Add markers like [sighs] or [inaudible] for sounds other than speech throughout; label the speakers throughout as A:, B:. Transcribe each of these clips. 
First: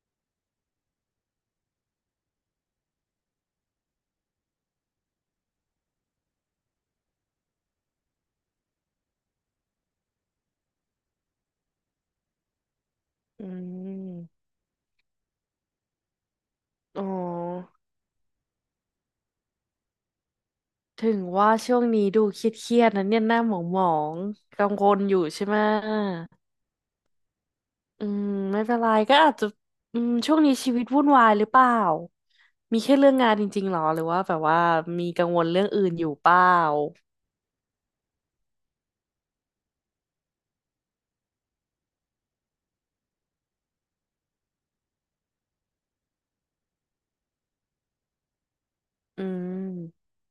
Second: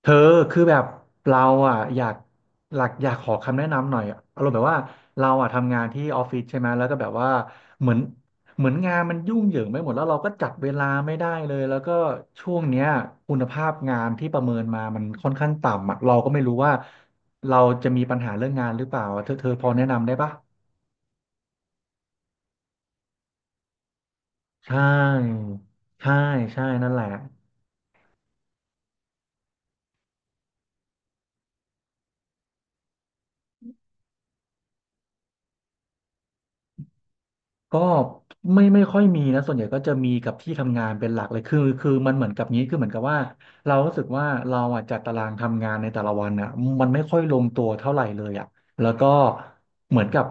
A: เธอคือแบบเราอ่ะอยากหลักอยากขอคำแนะนำหน่อยอารมณ์แบบว่าเราอ่ะทำงานที่ออฟฟิศใช่ไหมแล้วก็แบบว่าเหมือนเหมือนงานมันยุ่งเหยิงไปหมดแล้วเราก็จัดเวลาไม่ได้เลยแล้วก็ช่วงเนี้ยคุณ
B: อื
A: ภาพงานที่ประ
B: ม
A: เมินมามันค่อนข้างต่ำอ่ะเราก็ไม่รู้ว่า
B: อ๋อ
A: เราจะมีปัญหาเรื่องงานหรือเปล่าเธอพอแนะนำได้ปะ
B: ถึงว่าช่วงนี้ดูเครียดๆนะเนี่ยหน้าหมองหมองกัง
A: ใช่
B: วลอยู่ใช่ไหม
A: ใช่ใช่นั่นแหละ
B: อืมไม่เป็นไรก็อาจจะช่วงนี้ชีวิตวุ่นวายหรือเปล่า มีแค่เรื่องงานจริงๆหรอหรือว่าแบบว่ามีกังวลเรื่องอื่นอยู่เปล่า
A: ก็ไม่ค่อยมีนะส่วนใหญ่ก็จะมีกับที่ทำงานเป็นหลักเลยคือมันเหมือนกับนี้คือเหมือนกับว่าเรารู้สึกว่าเราอ่ะจัดตารางทำงานในแต่ละวันอ่ะมันไม่ค่อยลงตัวเท่าไหร่เลยอ่ะแล้วก็
B: อื
A: เหมือ
B: ม
A: นกับ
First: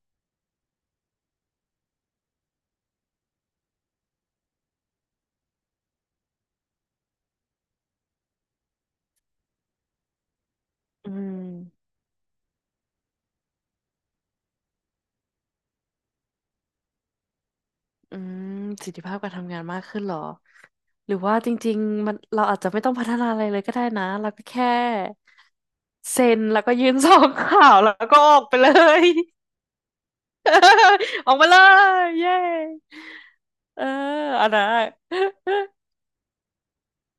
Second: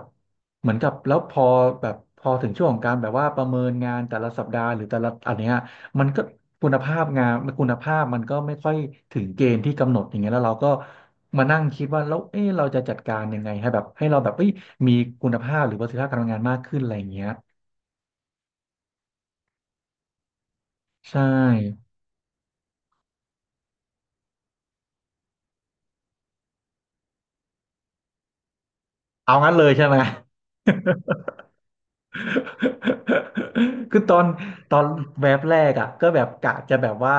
A: เหมือนกับแล้วพอแบบพอถึงช่วงของการแบบว่าประเมินงานแต่ละสัปดาห์หรือแต่ละอันเนี้ยมันก็คุณภาพงานคุณภาพมันก็ไม่ค่อยถึงเกณฑ์ที่กำหนดอย่างเงี้ยแล้วเราก็
B: อื
A: มานั่งคิด
B: ม
A: ว่าแล้วเอ๊ะเราจะจัดการยังไงให้แบบให้เราแบบเอ้ยมีคุณภาพหรือประสิทธิภาพการทำงานมากขึ้นอะไรอย่างเงี้ย
B: อืมประสิทธิภาพการทำงานมากขึ้นเหรอ หรือ
A: ใช่
B: ว่าจริงๆมันเราอาจจะไม่ต้องพัฒนาอะไรเลยก็ได้นะเราก็แค่เซ็นแล้วก็ยื่น [laughs] ซองข่าวแล้วก็ออกไปเลย
A: เอางั้นเลยใช่ไหม
B: [laughs] อ
A: [laughs]
B: อกมาเลยเย้เออ
A: [laughs] คือตอน
B: อันนั้น
A: ต
B: [laughs]
A: อนแวบแร
B: อะ
A: กอ่ะก็แบบกะจะแบบว่า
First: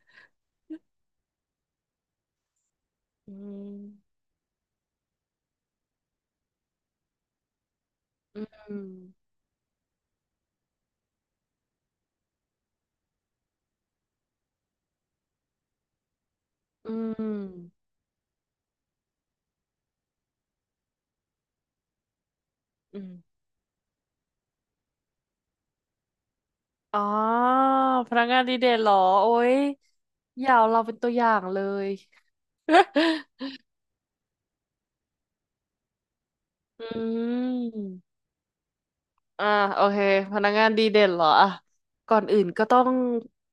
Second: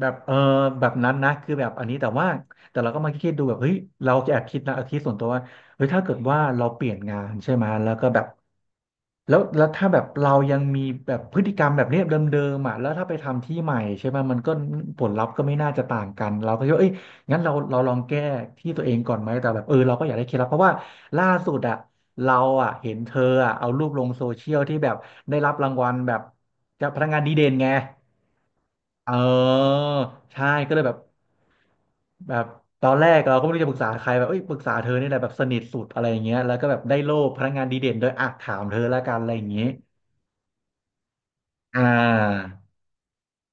A: แบบเออแบบนั้นนะคือแบบอันนี้แต่ว่าแต่เราก็มาคิด
B: อื
A: ดูแบบเฮ้ย
B: ม
A: เราแอบคิดนะเอาคิดส่วนตัวว่าเฮ้ยถ้าเกิดว่าเราเปลี่ยนงานใช่ไหมแล้วก็แบบ
B: อืม
A: แล้วถ้าแบบเรายังมีแบบพฤติกรรมแบบเนี้ยเดิมๆอ่ะแล้วถ้าไปทำที่ใหม่ใช่ไหมมันก็ผลลัพธ์ก็ไม่น่าจะต่างกันเราก็คิดว่า
B: อื
A: เอ้ย งั้นเรา
B: ม
A: เราลองแก้ที่ตัวเองก่อนไหมแต่แบบเออเราก็อยากได้เคล็ดลับเพราะว่าล่าสุดอะเราอะเห็น
B: อื
A: เธอ
B: ม
A: อะเอารูปลงโซเชียลที่แบบได้รับรางวัลแบบจากพ
B: อ๋อ
A: นักงานดีเด่นไง
B: พนักงานดีเด่นเหรอ
A: เอ
B: โอ้ย
A: อ
B: อ
A: ใช่
B: ย่าเอา
A: ก็เล
B: เรา
A: ยแบ
B: เป็
A: บ
B: นตัวอย่างเลย
A: แบบตอนแรกเราก็ไม่
B: [laughs]
A: รู้จะปรึกษาใครแบบเอ้ยปรึกษาเธอนี่แหละแบบสนิทสุดอะไรอย่างเงี้ยแล้วก็แบบ
B: อื
A: ได้โล่พนักงานดีเด่นด้วย
B: ม
A: อ่ะถามเธอละกันอะไรอ
B: อ่า
A: ย่างเงี้ย
B: โอเคพนักงานดีเด่นเหรออ่ะ
A: อ่
B: ก่อนอื่น
A: า
B: ก็ต้อง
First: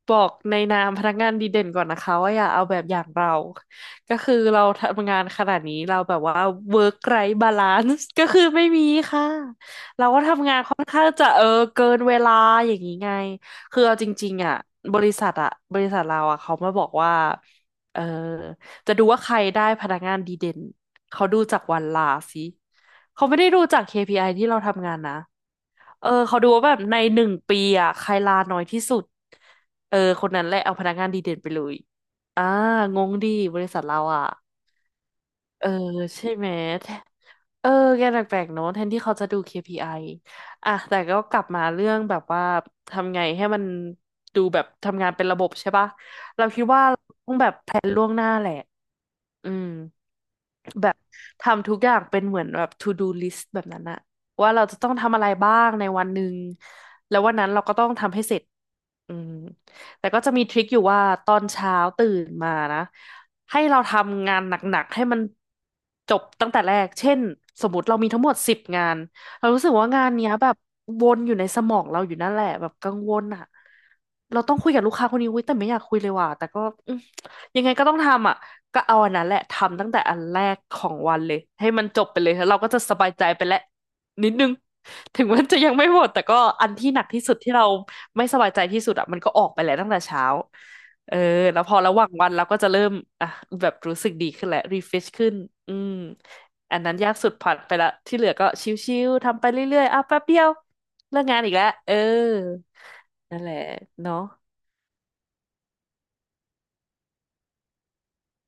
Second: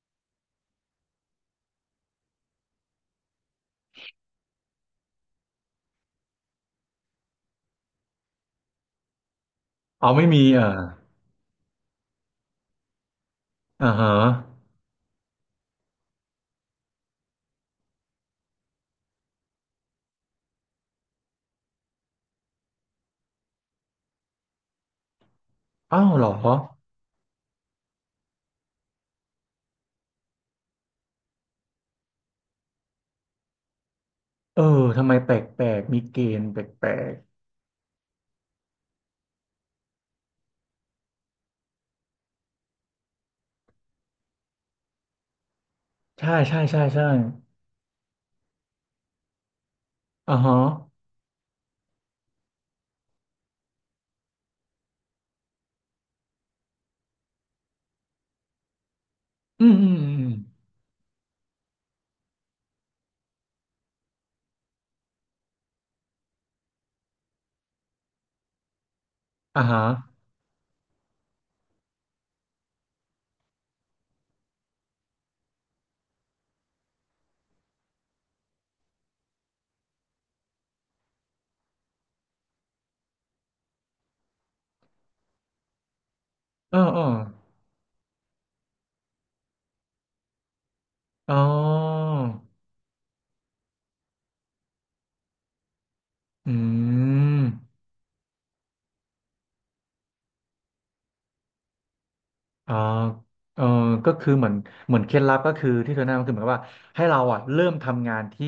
B: บอกในนามพนักงานดีเด่นก่อนนะคะว่าอย่าเอาแบบอย่างเรา ก็คือเราทำงานขนาดนี้เราแบบว่า work life balance ก็คือไม่มีค่ะเรา
A: เอา
B: ก็
A: ไม่มี
B: ทำงา
A: เอ
B: นค่อ
A: อ
B: นข้างจะเกินเวลาอย่างนี้ไงคือ
A: อ่า
B: เอาจ
A: ฮะ
B: ริงๆอ่ะบริษัทอ่ะบริษัทเราอ่ะเขามาบอกว่าเออจะดูว่าใครได้พนักงานดีเด่นเขาดูจากวันลาสิ เขาไม่ได้ดูจาก KPI ที่เราทำงานนะ
A: อ้าวเหรอ
B: เขาดูว่าแบบใน1 ปีอ่ะใครลาน้อยที่สุดคนนั้นแหละเอาพนักงานดีเด่นไปเลยอ่างงดีบริษัทเราอ่ะ
A: เออทำไมแป
B: เอ
A: ล
B: อ
A: กๆมีเก
B: ใช่
A: ณ
B: ไห
A: ฑ์
B: ม
A: แป
B: แท
A: ลก
B: เออแกแปลกๆเนอะแทนที่เขาจะดู KPI ออ่ะแต่ก็กลับมาเรื่องแบบว่าทำไงให้มันดูแบบทำงานเป็นระบบใช่ปะ
A: ใช่
B: เรา
A: ใช่
B: คิด
A: ใช่
B: ว่า
A: ใช่
B: อืม
A: อ่าฮะ
B: แบบทำทุกอย่างเป็นเหมือนแบบ to do list แบบนั้นอะว่าเราจะต้องทำอะไรบ้างในวันหนึ่งแล้ววันนั้นเราก็ต้องทำให้เสร็จอืม
A: อืมอืม
B: แต่
A: อื
B: ก็
A: ม
B: จะมีทริคอยู่ว่าตอนเช้าตื่นมานะให้เราทำงานหนักๆให้มันจบตั้งแต่แรกเช่นสมมติเรามีทั้งหมด10 งานเรารู้
A: อ่า
B: สึก
A: ฮะ
B: ว่างานเนี้ยแบบวนอยู่ในสมองเราอยู่นั่นแหละแบบกังวลอะเราต้องคุยกับลูกค้าคนนี้อุ้ยแต่ไม่อยากคุยเลยว่ะแต่ก็อืมยังไงก็ต้องทำอะ ก็เอาอันนั้นแหละทำตั้งแต่อันแรกของวันเลยให้มันจบไปเลยแล้วเราก็จะสบายใจไปแล้วนิดนึงถึงมันจะยังไม่หมดแต่ก็อัน
A: เออ
B: ที่ห
A: เอ
B: นั
A: อ
B: กที่สุดที่เราไม่สบายใจที่สุดอ่ะมันก็ออกไปแล้วตั้งแต่เช้าเออ
A: อ๋อ
B: แล้วพอระหว่างวันเราก็จะเริ่มอ่ะแบบรู้สึกดีขึ้นแหละรีเฟชขึ้นอืม
A: อื
B: อันนั้นยากสุดผ่านไป
A: ม
B: ละที่เหลือก็ชิวๆทำไปเรื่อยๆอ่ะแป๊บเดียวเลิกงานอีกแล้ว
A: อ่า
B: นั่นแหละ
A: เออก็
B: เนาะ
A: คือเหมือนเคล็ดลับก็คือที่เธอแนะนำคือเหมือนกับว่าให้เราอ่ะเริ่มทำงานที่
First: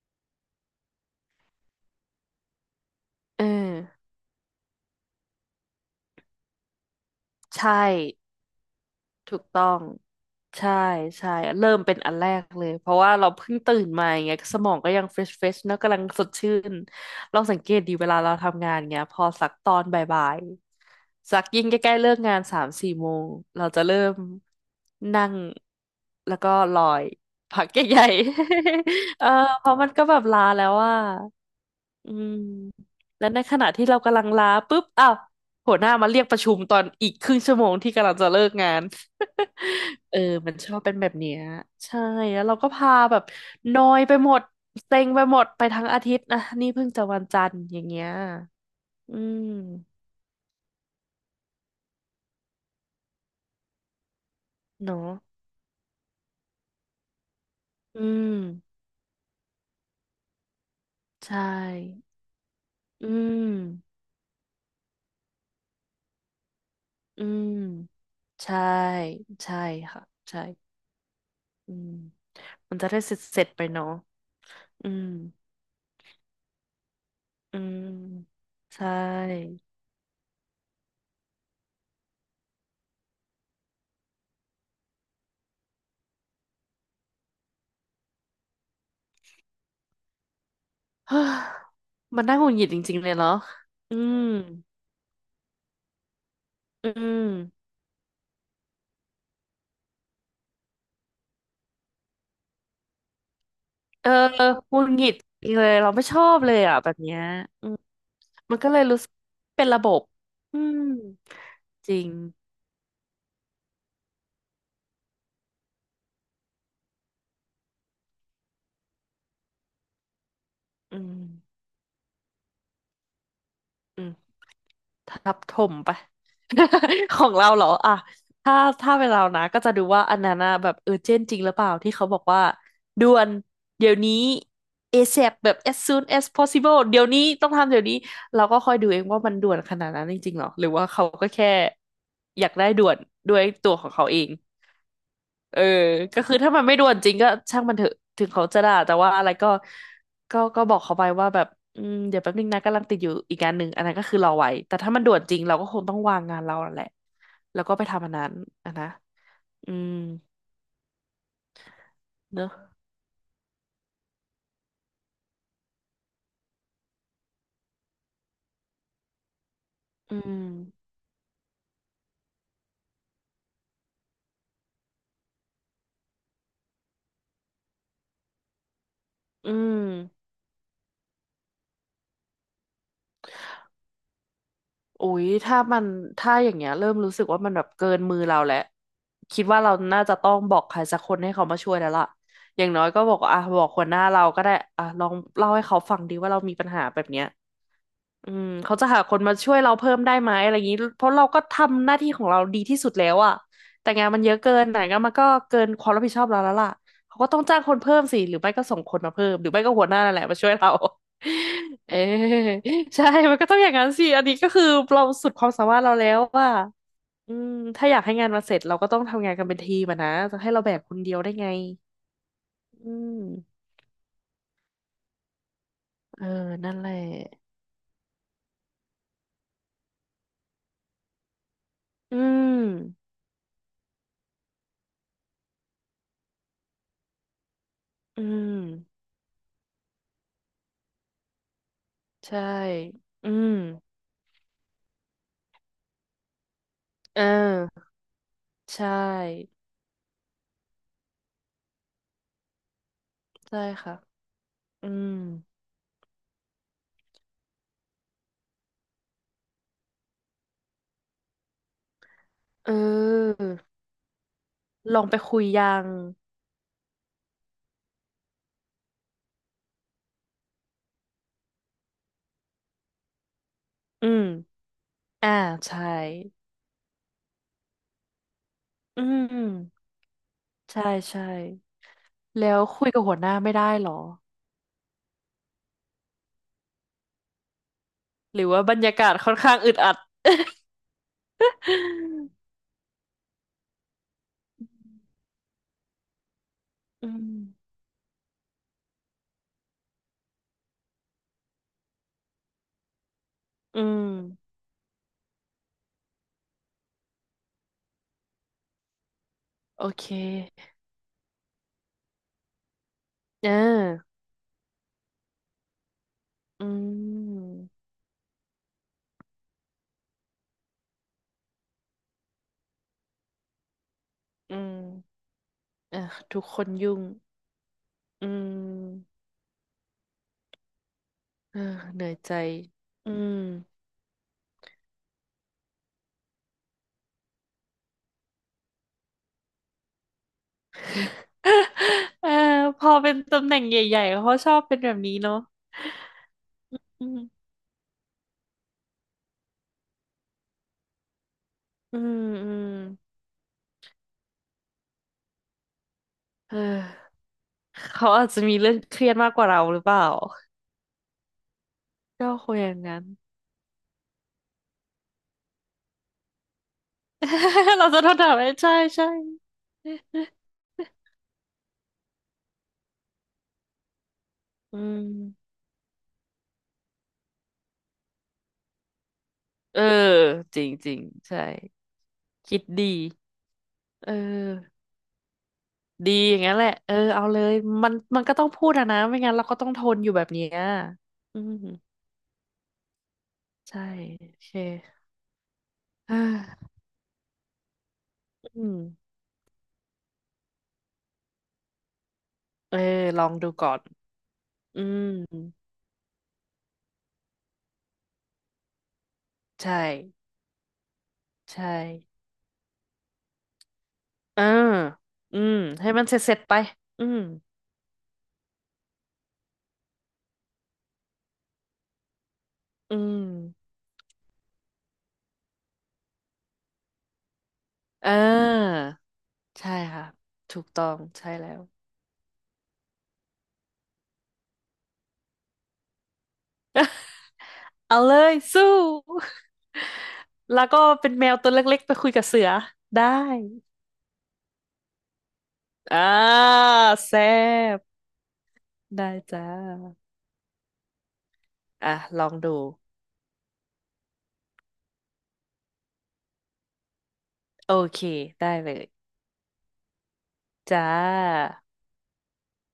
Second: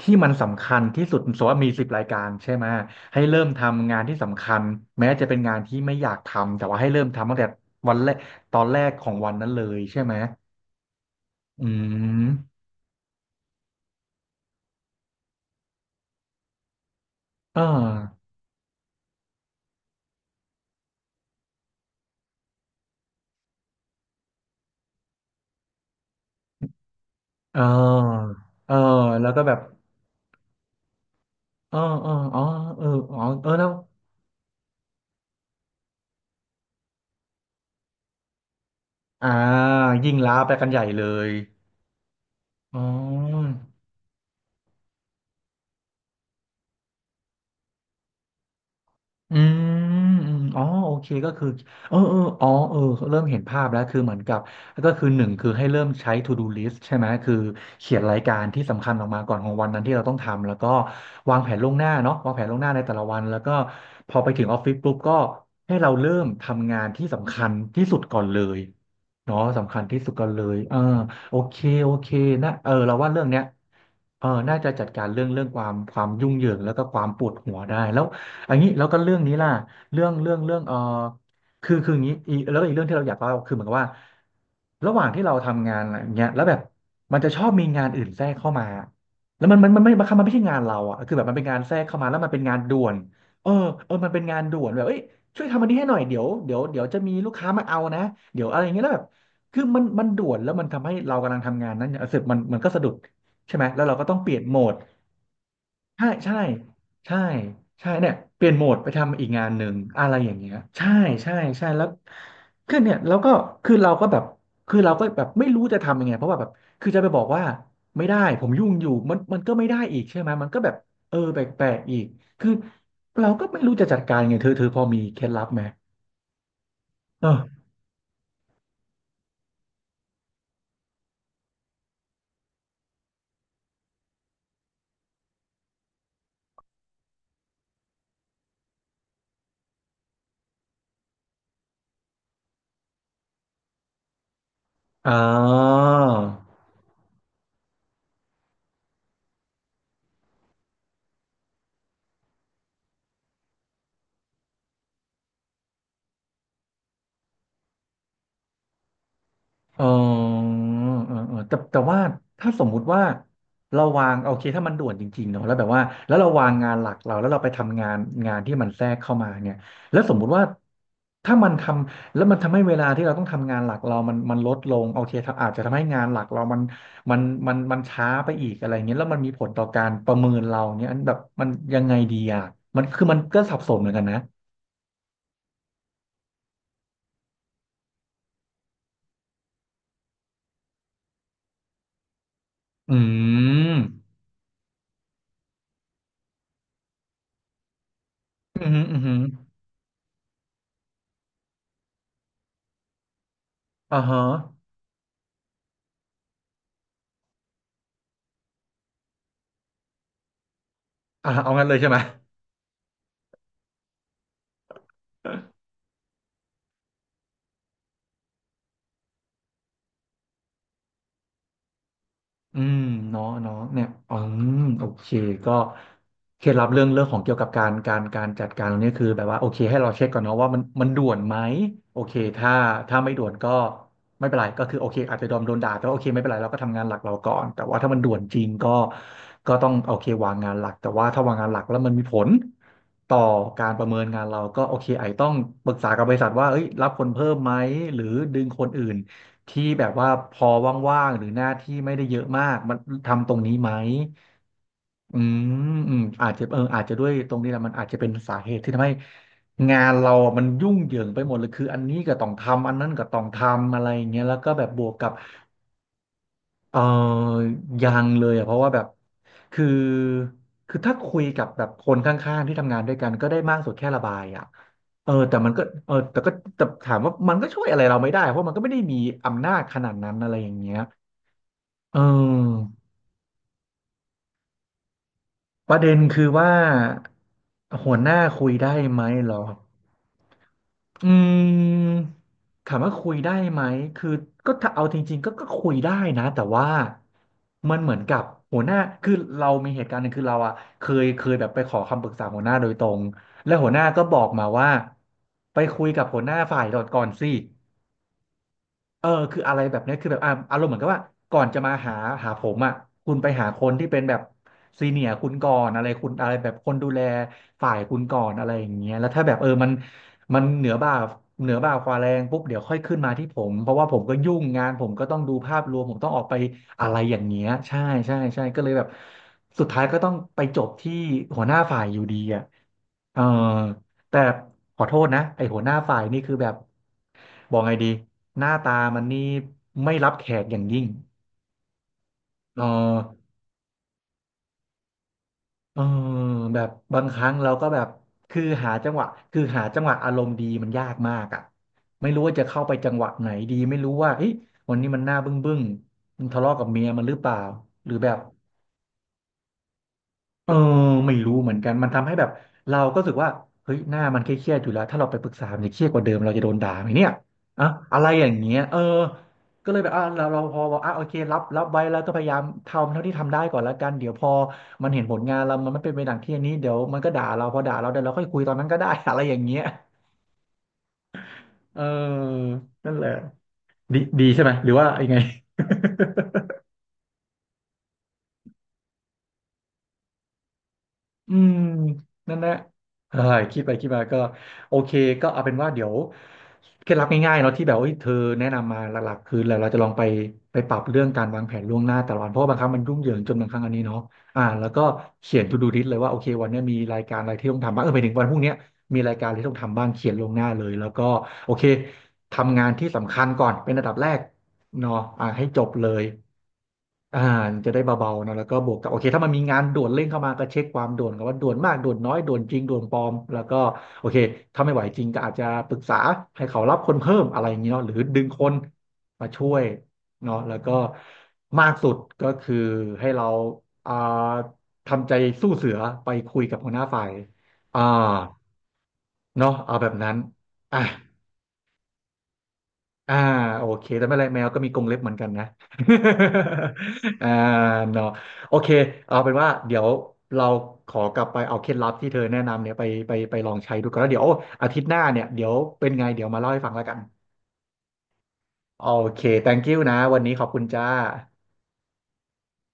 A: ที่มันสำคัญที่สุดสมมติว่ามี10 รายการใช่ไหมให้เริ่
B: เอ
A: มทำงา
B: อ
A: นที่สำคัญแม้จะเป็นงานที่ไม่อยากทำแต่ว่าให้เริ่มทำตั้งแต่
B: ใช่
A: วันแรกตอนแรกของวัน
B: ถูก
A: นั้นเล
B: ต้อ
A: ย
B: ง
A: ใช่ไหม
B: ใช่ใช่
A: อื
B: เริ่มเป็นอันแรก
A: ม
B: เลยเพราะว่าเราเพิ่งตื่นมาอย่างเงี้ยสมองก็ยังเฟรชเฟรชนอะกำลังสดชื่นเราสัง
A: อ่า
B: เกตดีเวลาเราทำงานเงี้ยพอสักตอนบ่ายๆสักยิ่งใกล้ๆเลิกงาน3-4 โมงเราจะเริ่มนั่งแล้วก็ลอย
A: เอ่
B: พักใหญ่
A: าเออ
B: ๆ [laughs] เออ
A: แล้วก็แบบ
B: เพราะมันก็แบบลาแล้วว่า
A: อ๋ออ๋
B: อื
A: อ
B: ม
A: อ๋อเอออ๋อ
B: และใน
A: เออ
B: ข
A: แล้
B: ณะ
A: ว
B: ที่เรากำลังลาปุ๊บอ้าวหัวหน้ามาเรียกประชุมตอนอีกครึ่งชั่วโมงที่กำลังจะเลิกงาน
A: อ่า
B: [laughs]
A: ยิ่
B: เอ
A: ง
B: อ
A: ล้าไป
B: มัน
A: กั
B: ช
A: น
B: อ
A: ให
B: บ
A: ญ่
B: เป็น
A: เล
B: แบบ
A: ย
B: เนี้ยใช่แล้วเราก็
A: อ๋อ
B: พาแบบนอยไปหมดเซ็งไปหมดไปทั้งอาทิตย์นะนี่เพิ่งจะวันจันทร์อย่างเงี้ย อื
A: อื
B: ม
A: มอืมอ๋อโอเคก็คือเออเอออ๋อเออเริ่มเห็นภาพแล้วคือเหมือนกับก็คื
B: เนาะ
A: อหนึ่งคือให้เริ่มใช้ to do list ใช่ไหมคือเขีย
B: อื
A: นราย
B: ม
A: การที่สำคัญออกมาก่อนของวันนั้นที่เราต้องทำ แล้วก็
B: ใช
A: วางแผนล่วงหน้า
B: ่
A: เนาะวางแผนล่วงหน้าในแต่ละ
B: อื
A: วัน แล้วก็
B: ม
A: พอไปถึงออฟฟิศปุ๊บก็ให้เราเริ่มทำงานที่
B: อื
A: สำคั
B: ม
A: ญที่สุดก่อนเล
B: ใช่
A: ยเนาะ
B: ใช่
A: สำคัญที่
B: ค่ะ
A: สุดก่อน
B: ใช่
A: เลยเออโอเค
B: อื
A: โอ
B: ม
A: เคนะเออ
B: มันจะ
A: เรา
B: ได้
A: ว่า
B: เสร็
A: เรื่
B: จ
A: องเนี้
B: เส
A: ย
B: ร็จไปเนาะ
A: เออน่าจะจั
B: อื
A: ดกา
B: ม
A: รเรื่องความยุ่งเหยิงแล้วก็ความปวดหั
B: อื
A: ว
B: ม
A: ได้แล้วอันนี้
B: ใช
A: แล้วก็เรื่องนี้ล่ะ
B: ่
A: เรื่องเออคืออย่างนี้อีกแล้วก็อีกเรื่องที่เราอยากเล่าคือเหมือนกับว่าระหว่างที่เราทำงานอะไรอย่างเงี้ยแล้วแบบมันจะชอบมีงานอื่นแทรกเข้ามาแล้วมันไม่บางครั้งมันไม่ใช่งานเราอ่ะคือแบบมันเป็นงานแทรกเข้ามาแล้
B: [sighs]
A: ว
B: มัน
A: มัน
B: น่า
A: เป็น
B: หงุด
A: งา
B: ห
A: น
B: งิด
A: ด่
B: จ
A: ว
B: ริ
A: น
B: งๆเลยเนาะ
A: เออเออ
B: อื
A: มัน
B: ม
A: เป็นงานด่วนแบบเอ้ยช่วยทำอันนี้ให้หน่อยเดี๋ยว
B: อื
A: จะมี
B: ม
A: ลูกค้ามาเอานะเดี๋ยวอะไรอย่างเงี้ยแล้วแบบคือมันด่วนแล้วมันทำให้เรากำลังทำงานนั้นเนี่ยเสร็จมันก็สะดุด ใช่ไหมแล้วเราก็
B: เออ
A: ต้องเปลี่ยนโหม
B: ห
A: ด
B: งุดหงิดอเลยเราไม่
A: ใช่
B: ชอ
A: ใช่
B: บเลยอ่ะแบบเนี้
A: ใช่
B: ยอืม
A: ใช่เนี่ยเปลี่ยน
B: มัน
A: โหม
B: ก็
A: ด
B: เลย
A: ไป
B: รู้สึก
A: ทำอีกงานห
B: เป็น
A: นึ่ง
B: ระบบ
A: อะไรอย่างเงี้ย
B: อืม
A: ใช่ใช่แล้ว
B: จริง
A: คือเนี่ยแล้วก็คือเราก็แบบคือเราก็แบบไม่รู้จะทำยังไงเพราะว่าแบบคือจะไปบอกว่าไม่ได้ผมยุ่งอยู่มันก็ไม่ได้อีกใช่ไหมมันก็แบบ
B: อื
A: เอ
B: ม
A: อแปลกๆอีกคือเราก็ไม่รู้จะจัด
B: อืม
A: การยังไงเธอพอมี
B: ท
A: เคล็ด
B: ับ
A: ลับ
B: ถ
A: ไหม
B: มไป [laughs] ขอ
A: เอ
B: ง
A: อ
B: เราเหรออ่ะถ้าถ้าเป็นเรานะก็จะดูว่าอันนั้นนะแบบเจนจริงหรือเปล่าที่เขาบอกว่าด่วนเดี๋ยวนี้ ASAP แบบ as soon as possible เดี๋ยวนี้ต้องทำเดี๋ยวนี้เราก็คอยดูเองว่ามันด่วนขนาดนั้นจริงๆหรอหรือว่าเขาก็แค่อยากได้ด่วนด้วยตัวของเขาเอง
A: อ่า
B: เออก็คือถ้ามันไม่ด่วนจริงก็ช่างมันเถอะถึงเขาจะด่าแต่ว่าอะไรก็ก็บอกเขาไปว่าแบบเดี๋ยวแป๊บนึงนะกำลังติดอยู่อีกงานหนึ่งอันนั้นก็คือรอไว้แต่ถ้ามันด่วนจริงเราก็คงต้องวางงานเราแหละแล้วก็ไปทำอันนั้นอะนะอื
A: อ๋อ
B: ม
A: เออแต่ว่า
B: เน
A: ถ้า
B: อะ
A: สมมุติว่าเราวางโอเคถ้ามันด่วนจริงๆเนาะแล้วแบบว่าแล้วเราวางงานหลักเราแล้วเราไปทำงานงานที่มันแทรกเข้ามาเนี่ยแล้วส
B: อื
A: มมุติ
B: ม
A: ว่าถ้ามันทำแล้วมันทำให้เวลาที่เราต้องทำงานหลักเรามันลดลงโอเคถ้าอาจจะทำให้งานหลักเรามันมันช้าไปอีกอะไรเงี้ยแล้วมันมีผ
B: อื
A: ลต่อ
B: ม
A: การประเมินเราเนี่ยอันแบบมันยังไงดีอ่ะมันคือมันก็สับสนเหมือนกันนะ
B: อุ๊ยถ้ามันอย่างเงี้ยเริ่มรู้สึกว่ามันแบบเกินมือเราแล้วคิดว่าเราน่าจะต้องบอกใครสักคนให้เขามาช่วยแล้วล่ะอย่างน้อย
A: อื
B: ก็บอกว่าอ่ะบอก
A: ม
B: หัวหน้าเราก็ได้อ่ะลองเล่าให้เขาฟังดีว่าเรามีปัญหาแบบเนี้ย อืม
A: อืมอ
B: เขา
A: หืม
B: จะ
A: ออื
B: หา
A: อ
B: ค
A: หือ
B: นมาช่วยเราเพิ่มได้ไหมอะไรอย่างนี้เพราะเราก็ทำหน้าที่ของเราดีที่สุดแล้วอะแต่
A: อ่า
B: งานมั
A: ฮะ
B: นเยอะเกินไหนงานมันก็เกินความรับผิดชอบเราแล้วล่ะเขาก็ต้องจ้างคนเพิ่มสิหรือไม่ก็ส่งคนมาเพิ่มหรือไม่ก็หัวหน้านั่นแหละมาช่วยเรา
A: อ่าเอางั้นเลย
B: [laughs]
A: ใช่
B: เออ
A: ไหม
B: ใช่มันก็ต้องอย่างนั้นสิอันนี้ก็คือเราสุดความสามารถเราแล้วว่าอืมถ้าอยากให้งานมาเสร็จเราก็ต้องทำงานกันเป็นทีมอะนะจะให้เราแบกคนเดียวได้ไง
A: อืม
B: อืม
A: เนาะเนาะเนี่ยมโอเคก็
B: เออ
A: เคล็ดลับ
B: นั่น
A: เรื่อ
B: แห
A: ง
B: ละ
A: เรื่องของเกี่ยวกับการจัดการตรงนี้คือแบบว่าโอเคให้เราเช็คก่อนเนาะว่ามันด่วนไหมโอเค
B: อื
A: ถ้า
B: ม
A: ถ้าไม่ด่วนก็ไม่เป็นไรก็คือโอเคอาจจะโดนด่าแต่ว่าโอเคไม่เป็นไรเราก็ทำงานหลักเราก่อนแต่ว่าถ้ามันด่วน
B: อื
A: จริงก็
B: ม
A: ก็ต้องโอเควางงานหลักแต่ว่าถ้าวางงานหลักแล้วมันมีผล
B: ใช่
A: ต่อ
B: อืม
A: การประเมินงานเราก็โอเคไอจต้องปรึกษากับบริษัทว่าเอ้ยรับคน
B: เ
A: เพิ่มไหม
B: ออ
A: หรือดึงคน
B: ใช
A: อื่น
B: ่
A: ที่แบบว่าพอว่างๆหรือหน้าที่ไม่ได้เยอะมากมันทำตรงนี้
B: ใช่
A: ไหม
B: ค่ะอืม
A: อืมอืมอาจจะเอออาจจะด้วยตรงนี้แหละมันอาจจะเป็นสาเหตุที่ทำให้งานเราอะมันยุ่งเหยิงไปหมดเลยคืออันนี้ก็ต้องทำ
B: เอ
A: อันนั้นก็ต้องท
B: อ
A: ำอะไรอย่างเงี้ยแล้วก็แบบบวก
B: ลอ
A: กั
B: ง
A: บ
B: ไปคุยยัง
A: เออยังเลยอ่ะเพราะว่าแบบคือคือถ้าคุยกับแบบคนข้างๆที่ทำงานด้วยกันก็ได้มากสุดแค่ระ
B: อื
A: บาย
B: ม
A: อ่ะเออ
B: อ่า
A: แต่มันก็
B: ใช่
A: เออแต่ก็แต่ถามว่ามันก็ช่วยอะไรเราไม่ได้เพราะมันก็ไม่ได้มี
B: อื
A: อำนาจข
B: ม
A: นาดนั้นอะไรอย่างเงี้ย
B: ใช่ใช่
A: เอ
B: แล้ว
A: อ
B: คุยกับหัวหน้าไม่ได้เหรอ
A: ประเด็นคือว่าหัวหน้า
B: หรื
A: คุ
B: อ
A: ย
B: ว่าบ
A: ได้
B: รรยา
A: ไหม
B: กาศ
A: เห
B: ค่
A: ร
B: อน
A: อ
B: ข้างอึดอัด
A: อืมถามว่าคุยได้ไหมคือก็ถ้าเอาจริงๆก็ก็คุยได้นะแต่ว่า
B: [laughs] อืม
A: มันเหมือนกับหัวหน้าคือเรามีเหตุการณ์หนึ่งคือเราอะเคยแบบไปขอคำปรึกษาหัวหน้าโดยตรงและหัวห
B: อื
A: น้าก็บอกมา
B: ม
A: ว่าไปคุยกับหัวหน้าฝ่ายก่อนสิ เออคืออะไรแบ
B: โอ
A: บเนี้ย
B: เค
A: คือแบบอ่ะอารมณ์เหมือนกับว่าก่อนจะมาหาผมอ่ะคุณไปหา
B: เอ
A: คนที่เป็น
B: อ
A: แบบซีเนียร์คุณก่อนอะไรคุณอะไรแบบ
B: อื
A: คนดูแล
B: ม
A: ฝ่ายคุณก่อนอะไรอย่างเงี้ยแล้วถ้าแบบเออมันมันเหนือบ่าเหนือบ่าควาแรงปุ๊บเดี๋ยวค่อยขึ้นมาที่ผมเพราะว่าผมก็ยุ่ง
B: อื
A: งาน
B: ม
A: ผมก็ต้องดูภาพรวมผม
B: อ่ะ
A: ต้องออกไป
B: ทุกคน
A: อะไร
B: ยุ่ง
A: อย่างเงี้ยใช่ใช่
B: อื
A: ใช่ก็เลยแบบ
B: ม
A: สุดท้ายก็ต้องไปจบที่หัวห
B: เอ
A: น้า
B: อ
A: ฝ่ายอ
B: เห
A: ยู่
B: นื่อย
A: ดี
B: ใจ
A: อ่ะ
B: อื
A: เออ
B: ม
A: แต่ขอโทษนะไอหัวหน้าฝ่ายนี่คือแบบบอกไงดีหน้าตามันนี่ไม่รับแขกอย่างยิ่ง
B: เออ
A: เออ
B: พอเป็นตำแหน่งใหญ่ๆเขาชอบเป็นแบบนี้เนาะ
A: เออแบบบา
B: อื
A: งครั้ง
B: ม
A: เราก็แบบคือหาจังหวะคือหาจังหวะอารมณ์ดีมันยากมากอ่ะ
B: อื
A: ไม่รู้
B: ม
A: ว่าจะ
B: อื
A: เข้า
B: ม
A: ไปจังหวะไหนดีไม่รู้ว่าเฮ้ยวันนี้มันหน้าบึ้งมันทะเลาะ
B: เอ
A: กับเมียมันห
B: อ
A: รือเปล่าหรือแบ
B: เขา
A: บ
B: อาจจะมีเรื่องเครียดมากกว่าเราหรือเปล่า
A: เออไม่รู้เหมือนกันมันทำให้แบ
B: ก็
A: บ
B: คงอย่าง
A: เราก็
B: นั้น
A: รู้สึกว่าเฮ้ยหน้ามันเครียดๆอยู่แล้วถ้าเราไปปรึกษามันจะเครียดกว่าเดิมเราจะโดนด่าไหมเนี่ยอะ
B: [laughs] เรา
A: อะ
B: จะ
A: ไร
B: โทษ
A: อย่า
B: ถา
A: ง
B: มไม่
A: เงี้ย
B: ใช่
A: เออ
B: ใช่
A: ก็เลยแบบอ่ะเราพอบอกอ่ะโอเครับไว้แล้วก็พยายามทำเท่าที่ทำได้ก่อนละกันเดี๋ยวพอ
B: อื
A: มันเห็นผลงาน
B: ม
A: เรามันไม่เป็นไปดังที่อันนี้เดี๋ยวมันก็ด่าเราพอด่าเราเดี๋ยวเราค่อยคุยตอนนั้นก็ได้ [laughs] อะไรอย่างเงี้ย
B: เออจริงจริงใช่
A: เออ
B: คิด
A: นั่
B: ดี
A: นแหละดี
B: เอ
A: ดีใช่ไหมหรือ
B: อ
A: ว่ายังไง
B: ดีอย่าง
A: [laughs]
B: นั้นแหละเออเอาเลยมันมันก็ต้องพูดอะนะไม่งั้นเราก็ต้องทนอยู่แบบเนี้ย
A: อื
B: อื
A: ม
B: ม
A: นั่นแหละเออคิดไป
B: ใช่
A: คิดมาก็
B: โอเค
A: โอเคก็เอาเป็นว่าเดี๋ยว
B: อ่า
A: เคล็ดลับง่ายๆเนาะที่แบบว่าเอ้ยเธอแนะ
B: อื
A: นำ
B: ม
A: มาหลักๆคือแล้วเราจะลองไปปรับเรื่องการวางแผนล่วงหน้าแต่ละวันเพราะว่าบางครั้ง
B: เออ
A: มันยุ่งเหยิง
B: ลอ
A: จ
B: ง
A: นบา
B: ดู
A: งครั้ง
B: ก่
A: อั
B: อ
A: นนี้
B: น
A: เนาะอ่าแล้ว
B: อื
A: ก็
B: ม
A: เขียน to do list เลยว่าโอเควันเนี้ยมีรายการอะไรที่ต้องทำบ้างเออไปถึงวันพรุ่งเนี้ยมีรายการอะไรที่ต้อง
B: ใช่
A: ทำบ้างเขียนล่วงหน้าเลยแล้วก็โอเค
B: ใช่
A: ทำงานที่สำคัญก่อนเป็นอันดับแรก
B: อ่า
A: เนาะอ่า
B: อื
A: ให้
B: ม
A: จบเล
B: ให้
A: ย
B: มันเสร็จเสร็จไปอืม
A: อ่าจะได้เบาๆเนอะแล้วก็บวกกับโอเคถ้ามันมีงานด่วนเร่งเข้ามาก็เช็คความด่วนกันว่าด่วนมากด่วนน้อยด่วนจริงด่วนป
B: อื
A: ลอม
B: ม
A: แล้วก็โอเคถ้าไม่ไหวจริงก็อาจจะปรึกษาให้เขารับคนเพิ่มอะไรอย่างเงี้ยเนาะหรือ
B: เ
A: ดึงคน
B: ออ
A: มาช่วย
B: ใช่ค่ะ
A: เนาะแล้ว
B: ถูก
A: ก็
B: ต้องใช่แล้ว
A: มากสุดก็คือให้เราอ่าทำใจสู้เสือไปคุยกับหัวหน้าฝ่ายอ่า
B: เอาเลยสู้
A: เนาะเอาแบบนั้น
B: [laughs] แล้ว
A: อ่ะ
B: ก็เป็นแมวตัวเล็กๆไปคุยกับเสือได้
A: อ่าโอเคแต่ไม่เป็นไรแมวก็มีกรงเล็บเหมือนกันนะ
B: อ่าแซ่
A: [laughs] อ่า
B: บ
A: เนาะโอเค
B: ได้
A: เอาเป็น
B: จ้า
A: ว่าเดี๋ยวเราขอกลับไปเอาเคล็ดลั
B: อ่ะ
A: บที่เธ
B: ล
A: อ
B: อง
A: แนะ
B: ดู
A: นำเนี่ยไปลองใช้ดูก่อนแล้วเดี๋ยวอาทิตย์หน้าเนี่ยเดี๋ยวเป็นไงเดี๋ยวมาเล่าให้ฟังแล้วกัน
B: โอเคได้เล
A: โอ
B: ย
A: เค thank you นะวันนี้ขอบคุณ
B: จ้า
A: จ้า